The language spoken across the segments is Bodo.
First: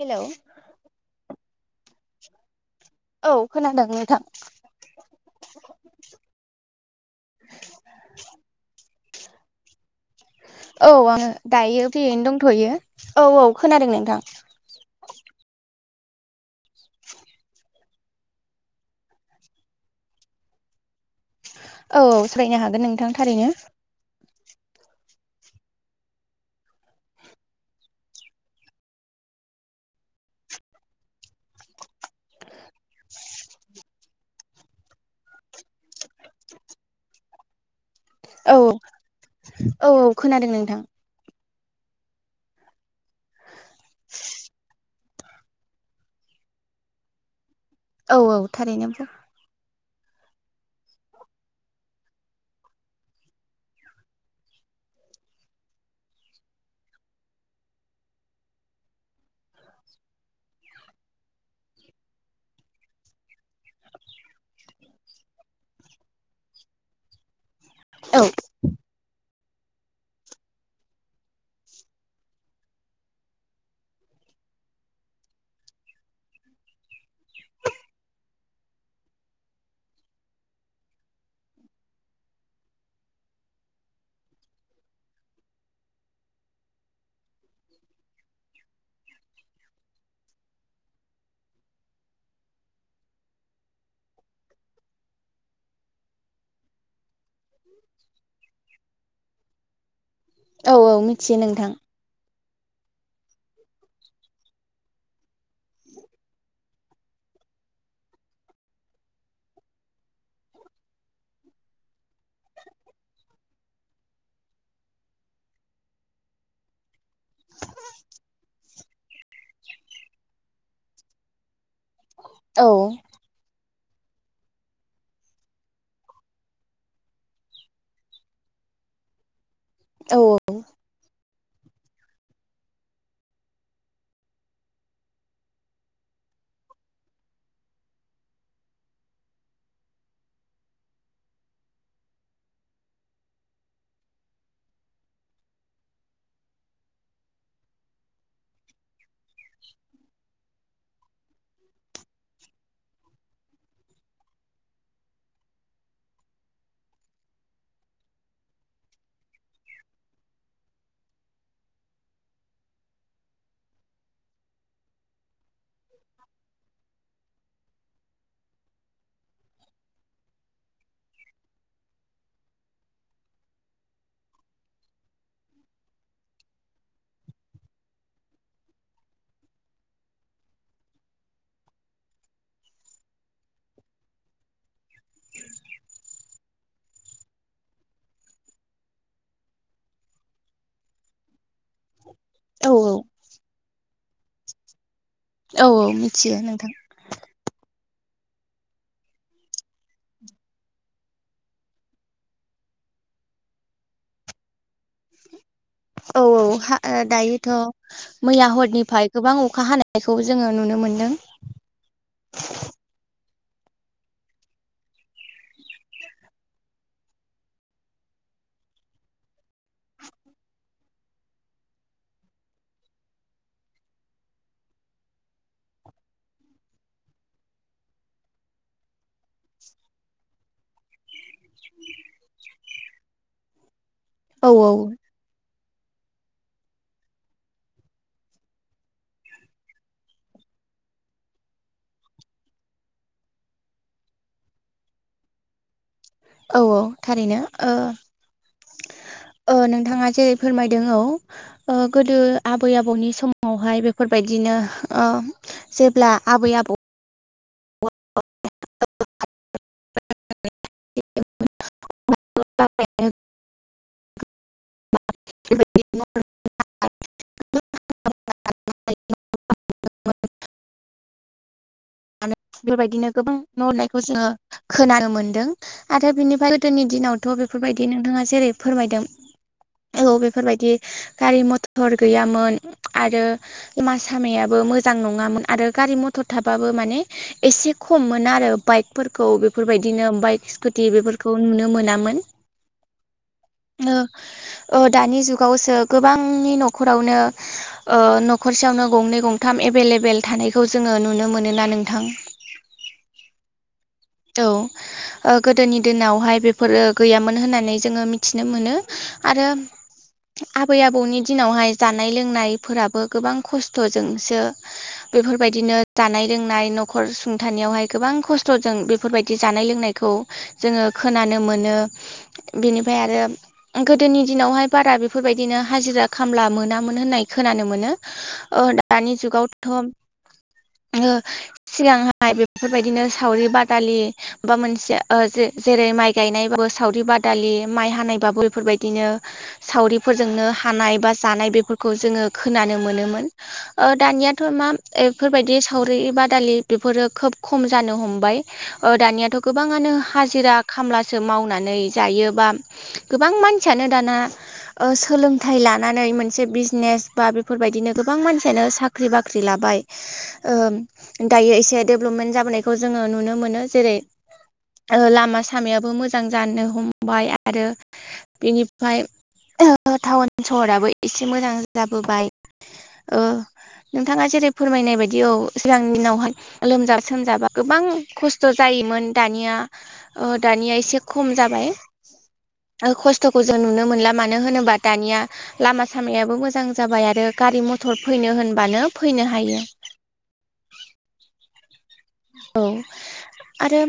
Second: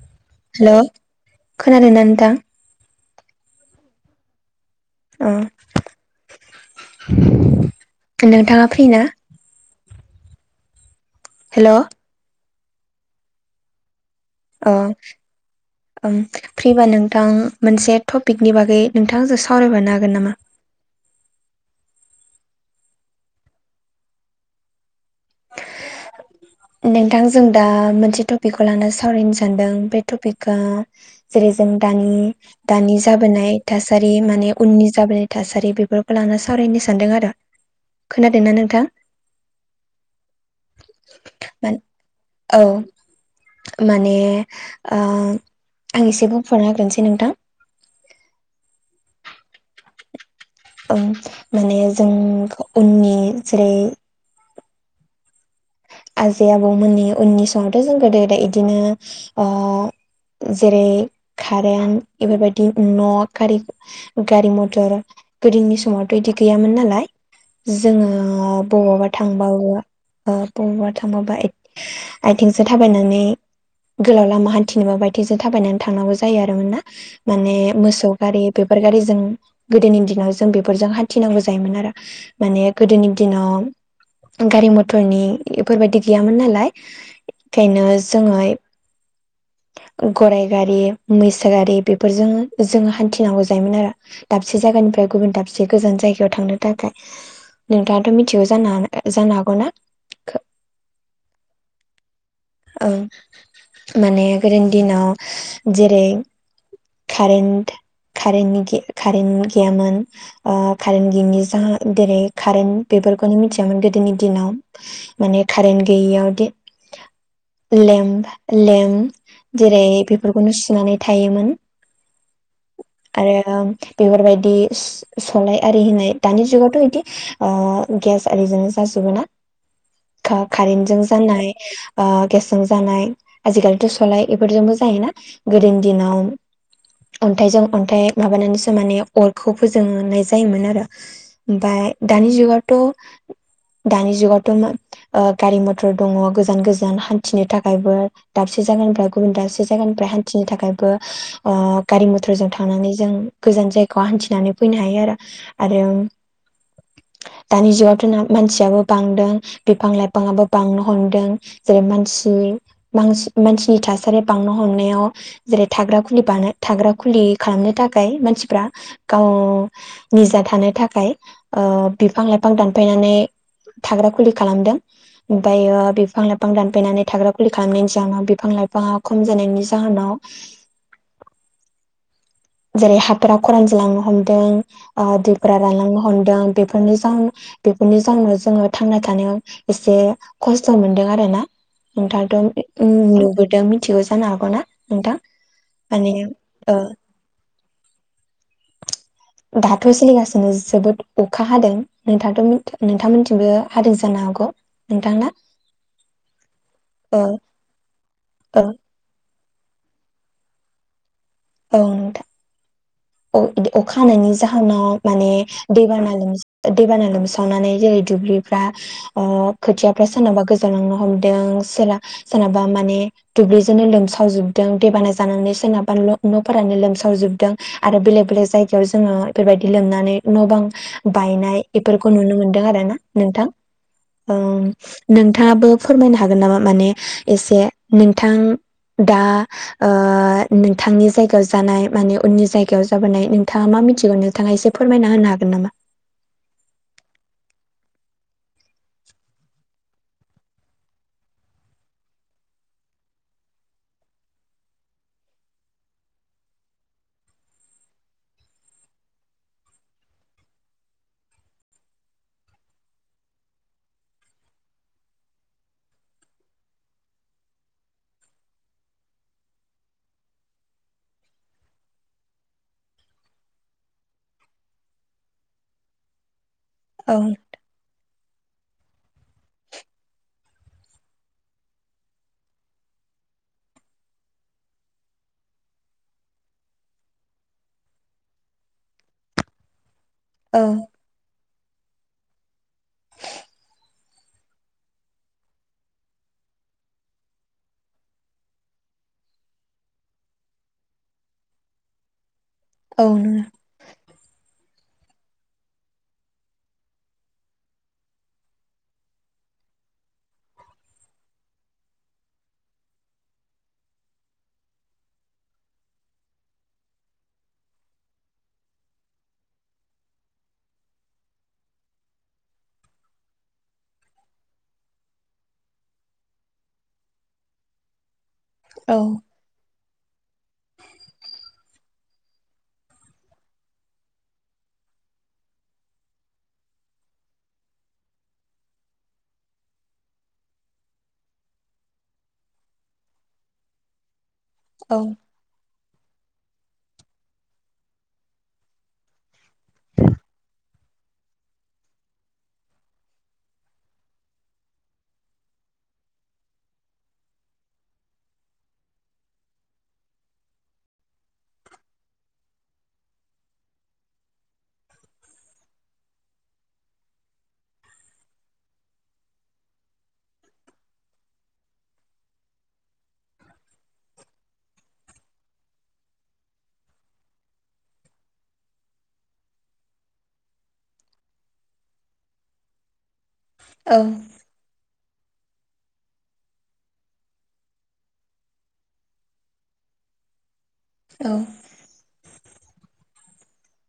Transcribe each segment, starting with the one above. हेलौ हेलौ खोनादोंना नोथां औ खोनादों नोंथां अ नोंथाङा फ्रि ना औ आङो हेल' दायो अ फ्रियैनो दंथयो औ औ खोनादों नोंथां ओं ओं फ्रिबा नोंथां मोनसे टपिकनि बागै नोंथाङा आंजों सावरायफानो हागोन नामा? औ औ सावरायनो हागोन नोंथां थारैनो। [inaudible] नोंथां जों दा मोनसे टपिकखौ लानानै सावरायनो सानदों बे टपिका जेरै जों दानि दानि जाबोनाय थासारि माने उननि जाबोनाय थासारि बेफोरखौ लानानै सावरायनो सानदों आरो। [inaudible] औ नोंथां औ औ खोनादों नोंथां। [unintelligible] औ माने ओ आं एसे बोफ्रुना होग्रोनोसै नोंथां। औ औ थारैनो बुं ओम माने जों उननि जेरै आजै आबौमोननि उननि समावथ' जों गोदो गोदाय इदिनो ओ जेरै कारेन्ट बेफोरबायदि न' कारि गारि मथर गोदोनि समावथ' इदि गैयामोन नालाय। जोङो औ बबावबा थांबाबो ओ बबावबा थांबाबा आथिंजों थाबायनानै गोलाव लामा हानथिनोबा आथिंजों थाबायनानै थांनांगौ जायो आरोमोन ना माने मोसौ गारि बेफोर गारिजों गोदोनि दिनाव जों बेफोरजों हान्थिनांगौ जायोमोन आरो माने गोदोनि दिनाव गारि मथरनि बेफोरबायदि गैयामोन नालाय ओंखायनो जोङो गराय गारि, मैसोगारि बेफोरजों जोङो हान्थिनांगौ जायोमोन आरो। दाबसे जायगानिफ्राय गुबुन दाबसे गोजान जायगायाव थांनो थाखाय। नोंथाङाथ' मिथिगौ जानो हाना जानो हागौना? औ औ मिथियो नोंथां। औ माने गोदोनि दिनाव जेरै कारेन्ट कारेन्ट कारेन्ट गैयामोन। अ कारेेनट गैयिनि जा जेरै कारेन्ट बेफोरखौनो मिथियामोन गोदोनि दिनाव। माने कारेन्ट गैयियाव दि लेम्प प लेम्प जेरै बेफोरखौनो सुनानै थायोमोन। औ आरो आं बेफोरबायदि सलाय आरि होननाय दानि जुगावथ' बिदि ओ गेस आरिजों जाजोबो ना औ का-कारेन्टजों जानाय ओ गेसजों जानाय आजिखालिथ' सलाय बेफोरजोंबो जायोना गोदोनि दिनाव अन्थाइजों अन्थाइ माबानानैसो माने अरखौ फोजोंनाय जायोमोन आरो। ओमफ्राय दानि जुगावथ' दानि जुगावथ' मा ओ गारि मथर दङ गोजान गोजान हान्थिनो थाखायबो। दाबसे जायगानिफ्राय गुबुन दाबसे जायगानिफ्राय हान्थिनो थाखायबो ओ गारि मथरजों थांनानै जों गोजान जायगाायाव हान्थिनानै फैनो हायो आरो। आरो दानि जुगावथ' मानसियाबो बांदों बिफां लाइफाङाबो बांनो हमदों जेरै मानसिनि मानसिनि थासारिया बांनो हमनायाव जेरै थाग्रा खुलि बानो थाग्रा खुलि खालामनो थाखाय मानसिफ्रा गाव निजा थानो थाखाय ओ बिफां लाइफां दानफायनानै थाग्रा खुलि खालामदों। ओमफायो बिफां लाइफां दानफायनानै थाग्रा खुलि खालामनायनि जाउनाव बिफां लाइफाङा खम जानायनि जाहोनाव जेरै हाफ्रा खरान जालांनो हमदों ओ दैफोरा रानलांनो हमदों बेफोरनो जा बेफोरनि जाउनाव जोङो थांना थानायाव एसे खस्थ' मोनदों आरो ना। नोंथाङाथ' औ ओम नुबोदों मिथिगौ जानो हागौना नोंथां? औ औ माने मिथियो ओ नोंथां। दाथ' सोलिगासिनो जोबोद अखा हादों नोंथां नोंथांआ मोनथिंबो हादों जानो हागौ। नोंथांना? औ औ हा ओ औ दायोथ' मैया औ हरनिफाय गोबां अखा हानायखौ जोङो नुनो मोन्दों। औ नोंथा। [inaudible] अ अखा हानायनि जाहोनाव माने दैबाना दैबाना लोमसावनानै जोंनि दुब्लिफ्रा ओ खोथियाफ्रा सोरनाबा गोजावलांनो हमदों सोरा सोरनाबा माने दुब्लिजोंनो लोमसावजोबदों दैेबाना जानानै सोरनाबा न' न'फोरानो लोमसावजोबदों। आरो बेलेग बेलेग जायगायाव जोङो बेबायदि लोमनानै न' बां बायनाय बेफोरखौ नुनो मोनदों आरो ना नोंथां। औ नोंथाङाबो फोरमायनो हागोन नामा माने एसे नोंथां दा ओ नोंथांनि जायगायाव जानाय माने उननि जाय। गायाव जाबोनाय नोंथाङा मा मिथिगोन नोंथाङा एसे फोरमायना होनो हागोन नामा? औ औ थारैनो ओ। ओ नोंथाङा जेरै फोरमायदों औ। ओ गोदो आबै आबौनि समावहाय बेफोरबायदिनो ओ। जेब्ला आबै आबौ। [unintelligible] [unintelligible] [inaudible] [unintelligible] बेबायदिनो गोबां न' हनायखौ जोङो खोनानो मोनदों आरो बेनिफ्राय। दोनि औ दिनावथ' बेफोरबायदि नोंथाङा जेरै फोरमायदों। औ बेफोरबायदि गारि मथर गैयामोन आरो। मा सामायाबो मोजां नङामोन आरो गारि मथर थाबा बो माने एसे खम मोन आरो बाइकफोरखौ बेफोरबायदिनो बाइक औ स्कुटि बेफोर खौ नुनो मोनामोन ओ ओ दानि जुगावसो गोबांनि न'खरावनो। ओ न'खरसेयावनो गंनै गंथाम एबेल एबेल थानायखौ जोङो नुनो मोनोना नोंथां। औ नोङो। औ। ओ गोदोनि दिनावहाय बेफोरो गैयामोन होननानै जोङो मिथिनो मोनो आरो आबै आबौनि दिनावहाय जानाय लोंनायफोराबो गोबां खस्थ'जोंसो। बेफोरबायदिनो जानाय लोंनाय न'खर सुंथानायावहाय गोबां खस्थ'जों बेब फोरबायदि जानाय लोंनायखौ जोङो खोनानो मोनो बेनिफ्राय आरो। गोदोनि दिनावहाय बारा बेफोरबायदिनो हाजिरा खामला मोनामोन होननाय खोनानो मोनो। ओ औ दानि जुगाव। थ' ओ‌ सिगांहाय बेफोरबायदिनो सावरि बादालि। बा मोनसे ओ जे-जेरै माइ गायनायबो सावरि बादालि माइ हानायबाबो बेफोरबायदिनो। सावरिफोरजोंनो हानाय बा जानाय बेफोरखौ जोङो खोनानो मोनोमोन ओ दानिया थ' मा औ एफोरबायदि सावरि बादालि बेफोरो खोब खम जानो हमबाय। ओ दानियाथ' गोबाङानो हाजिरा खामलासो मावनानै जायो बा। गोबां मानसियानो दाना। ओ सोलोंथाइ लानानै मोनसे बिजनेस बा बेफोरबायदिनो गोबां मानसियानो साख ख्रि बाख्रि लाबाय ओ दायो एसे डेभलपमेन्ट जाबोनायखौ जोङो नुनो मोनो जेरै ओ लामा सामायाबो मोजां जानो हमबाय आरो बिनिफ्राय ओ टाउन सहराबो एसे मोजां जाबोबाय ओ नोंथाङा जेरै फोरमायनाय बायदि औ सिगांनि दिनावहाय लोमजा सोमजाबा गोबां खस्थ' जायोमोन दानिया ओ दानिया एसे खम जाबाय ओ खस्थ'खौ जों नुनो मोनला मानो होनोबा दानिया लामा सामायाबो मोजां जाबाय आरो गारि मथर फैनो होनबानो फैनो हायो। औ औ आरो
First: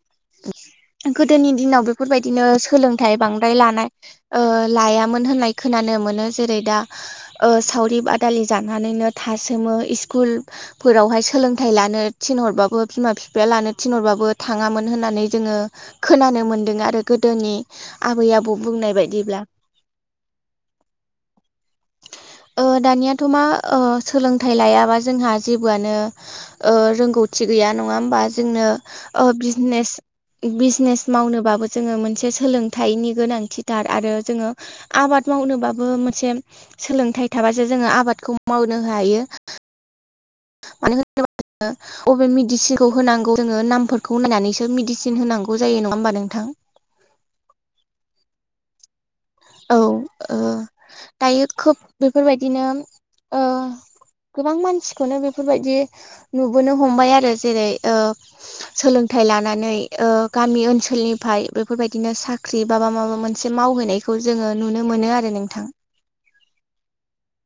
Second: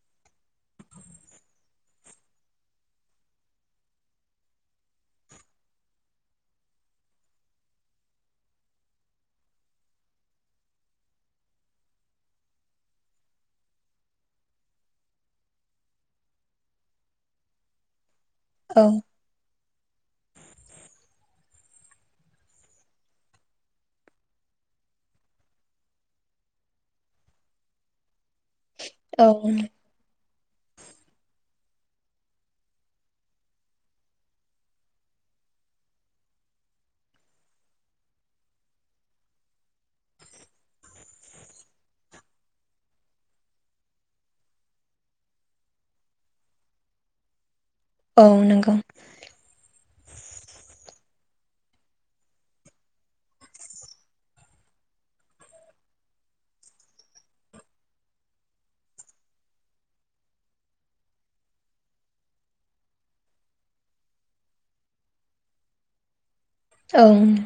[inaudible] गोदोनि दिनाव बेफोरबायदिनो सोलोंथाइ बांद्राय लानाय ओ लायामोन होननाय खोनानो मोनो जेरै दा ओ सावरि बादालि जानानैनो थासोमो स्कुल फोरावहाय सोलोंथाइ लानो थिनहरबाबो बिमा बिफाया लानो थिनहरबाबो थाङामोन होननानै जोङो खोनानो मोन्दों आरो गोदोनि आबै - आबौ औ बुंनाय बायदिब्ला। [inaudible] ओ दानियाथ' मा ओ सोलोंथाइ लायाबा जोंहा जेबोआनो ओ रोंगौ रोंगौथि गैया नङा होमबा जोंनो ओ औ बिजनेस बिजनेस मावनोबाबो जोङो मोनसे सोलोंथाइनि गोनांथिथार आरो जोङो आबाद मावनोबाबो मोनसे सोलोंथाइ थाबासो जोङो आबादखौ मावनो हायो मानो होनोबा जोङो अबे मेडिसिनखौ होनांगौ जोङो नामफोरखौ नायनानैसो मेडिसिन होनांगौ जायो नङा होमबा नोंथां। औ नोंगौ। औ ओ दायो खोब बेफोरबायदिनो ओ गोबां मानसिखौनो बेफोरबायदि नुबोनो हमबाय आरो जेरै ओ सोलोंथाइ लानानै ओ गामि ओनसोलनिफ्राय बेफोरबायदिनो साख्रि बाबा माबा मोनसे मोनसे मावहैनायखौ जोङो नुनो मोनो आरो नोंथां। औ नोंथां।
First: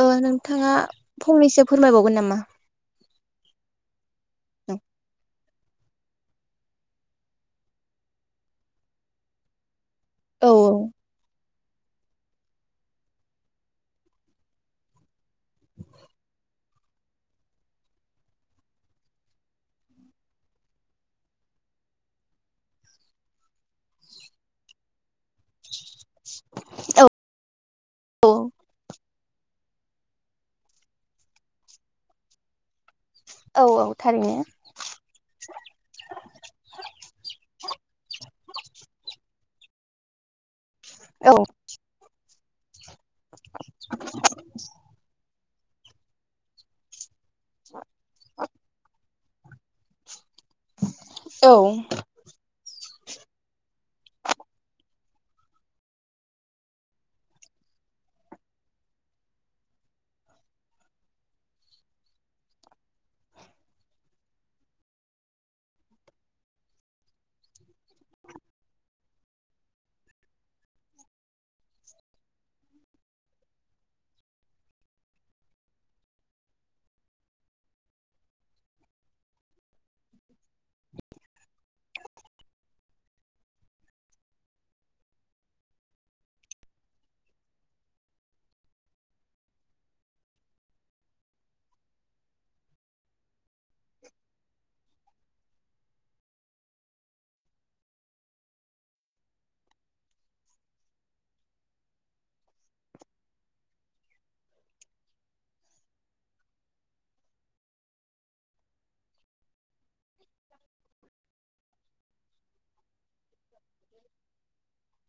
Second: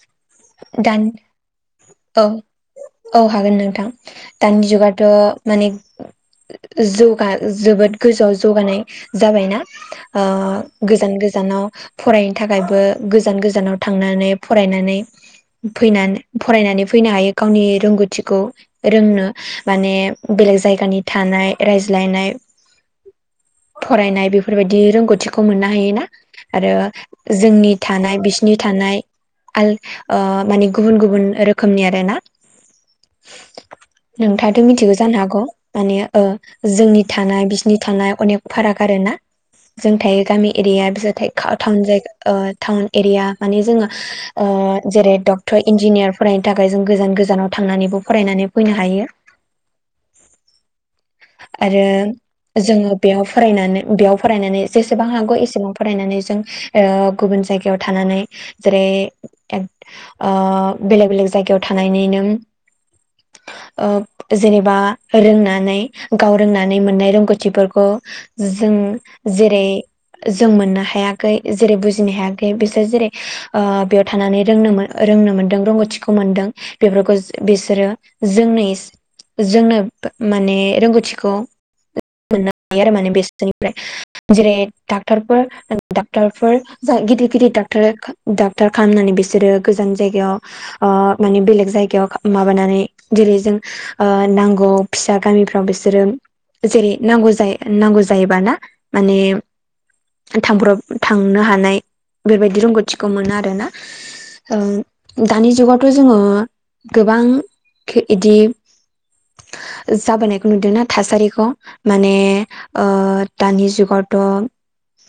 ओ नोंथाङा दानि फंनैसो फोरमायबावगोन औ नामा? औ हागोन नोंथां दानि जुगाथ' माने जौगा जोबोद गोजौआव जौगानाय जाबायना ओ औ गोजान गोजानाव फरायनो थाखायबो गोजान गोजानाव थांनानै थांनानै फरायनानै फैनानै फरायनानै फैनो हायो गावनि रोंगौथिखौ रोंनो माने बेलेग जायगानि थानाय रायज्लायनाय फरायनाय बेफोरबायदि रोंगौथिखौ मोननो हायो ना आरो जोंनि थानाय औ बिसिनि थानाय आल ओ माने गुबुन - गुबुन रोखोमनि आरो ना औ औ थारैनो नोंथाङाथ' मिथिगौ जानो हागौ माने ओ जोंनि थानाय बिसिनि थानाय अनेक फाराग आरो ना जों थायो गामि एरिया बिसोर औ थायो टाउन जायगा ओ टाउन एरिया माने जोंङो ओ जेरै डक्टर इन्जिनियार फरायनो थाखाय जों गोजान गोजानाव थांनानैबो फरायनानै फैनो हायो। औ आरो जोङो बेयाव फरायनानै बेयाव फरायनानै जेसेबां हागौ एसेबां फरायनानै जों ओ गुबुन जायगायाव थानानै जेरै ओ बेलेग बेलेग जायगायाव थानायनिनों ओ जेनेबा रोंनानै गाव रोंनानै मोननाय रोंग'थिफोरखौ जों जेरै जों मोननो हायाखै जेरै बुजिनो हायाखै, बिसोर जेरै ओ बेयाव थानानै रोंनो मो रोंनो मोन्दों रोंग'थिखौ मोनदों। बेफोरखौ बिसोरो जोंनि जोंनो माने रोंग'थिखौ मोननो हायो आरो माने बेसोरनिफ्राय जेरै डक्टरफोर डक्टरफोर गिदिर - गिदिर डक्टर डक्टार खालामनानै बिसोरो गोजान जायगायाव ओ माने बेलेग जायगायाव माबानानै जेरै जों ओ नांगौ फिसा गामिफोर आव बिसोरो जेरै नांगौ जायो नांगौ जायोबा ना माने थांब्रब थांनो हानाय बेबायदि रोंग'थिखौ मोनो आरोना। दानि जुगावथ' जोङो गोबां एदि जाबोनाय खौ नुदों ना थासारिखौ माने दानि जुगावथ'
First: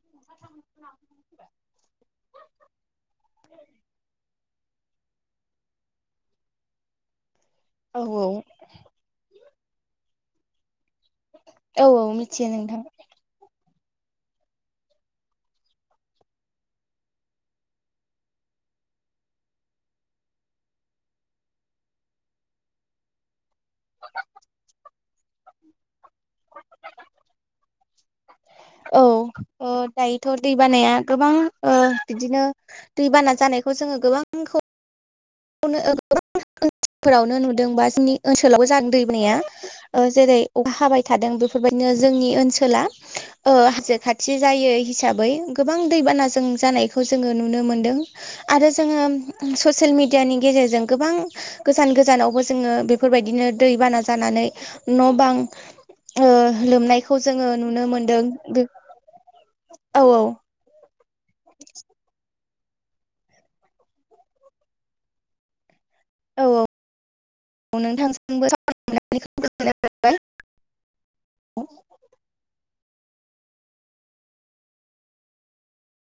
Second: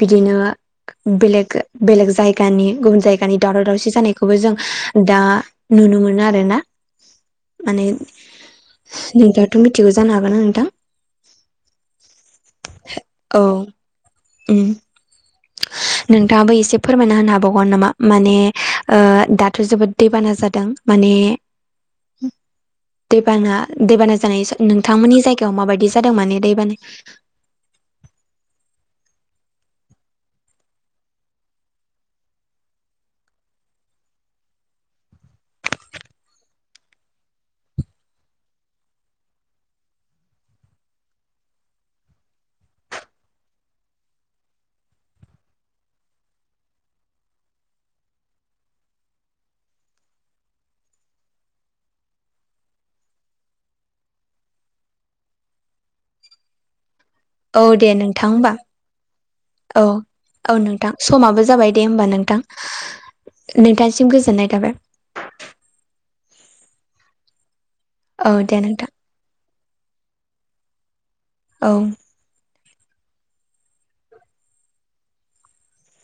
बिदिनो बेलेग-बेलेग जायगानि गुबुन जायगानि दावराव-दावसि जानाय खौबो जों दा नुनो मोनो आरोना माने औ नोंथाङाथ' मिथिगौ जानो हागौ ना नोंथां? औ औ मिथियो नोंथां। औ उम नोंथाङाबो एसे फोरमायना होनो हाबावगोन नामा? माने दाथ' जोबोद दैबाना जादों माने दैबाना दैबाना जानाय नोंथांमोननि जायगायाव माबायदि जादों माने दैबानाया? औ दायोथ' दैबानाया गोबां बिदिनो दैबाना जानायखौ जोङो गोबांखौ गोबां ओनफोरावनो नुदों बा जोंनि ओनसोलावबो जादों दैबोनाया जेरै अखा हाबाय थादों बेफोरबायदिनो जोंनि ओनसोला ओ हाजो खाथि जायो हिसाबै गोबां दैबाना जों जानायखौ जोङो नुनो मोनदों आरो जोङो ससियेल मिडियानि गेजेरजों गोबां गोजान गोजानावबो जोङो बेफोरबायदिनो दैबाना जानानै न' बां लोमनायखौ जोङो औ नुनो दे मोनदों नोंथां होमबा बे औ औ औ नोंथां समाबो जाबाय दे होमबा नोंथां। नोंथांसिम गोजोननाय थाबाय औ औ औ नोंथांसिमबो दे नोंथां साबायखर बावहरनाय जाबाय आरो औ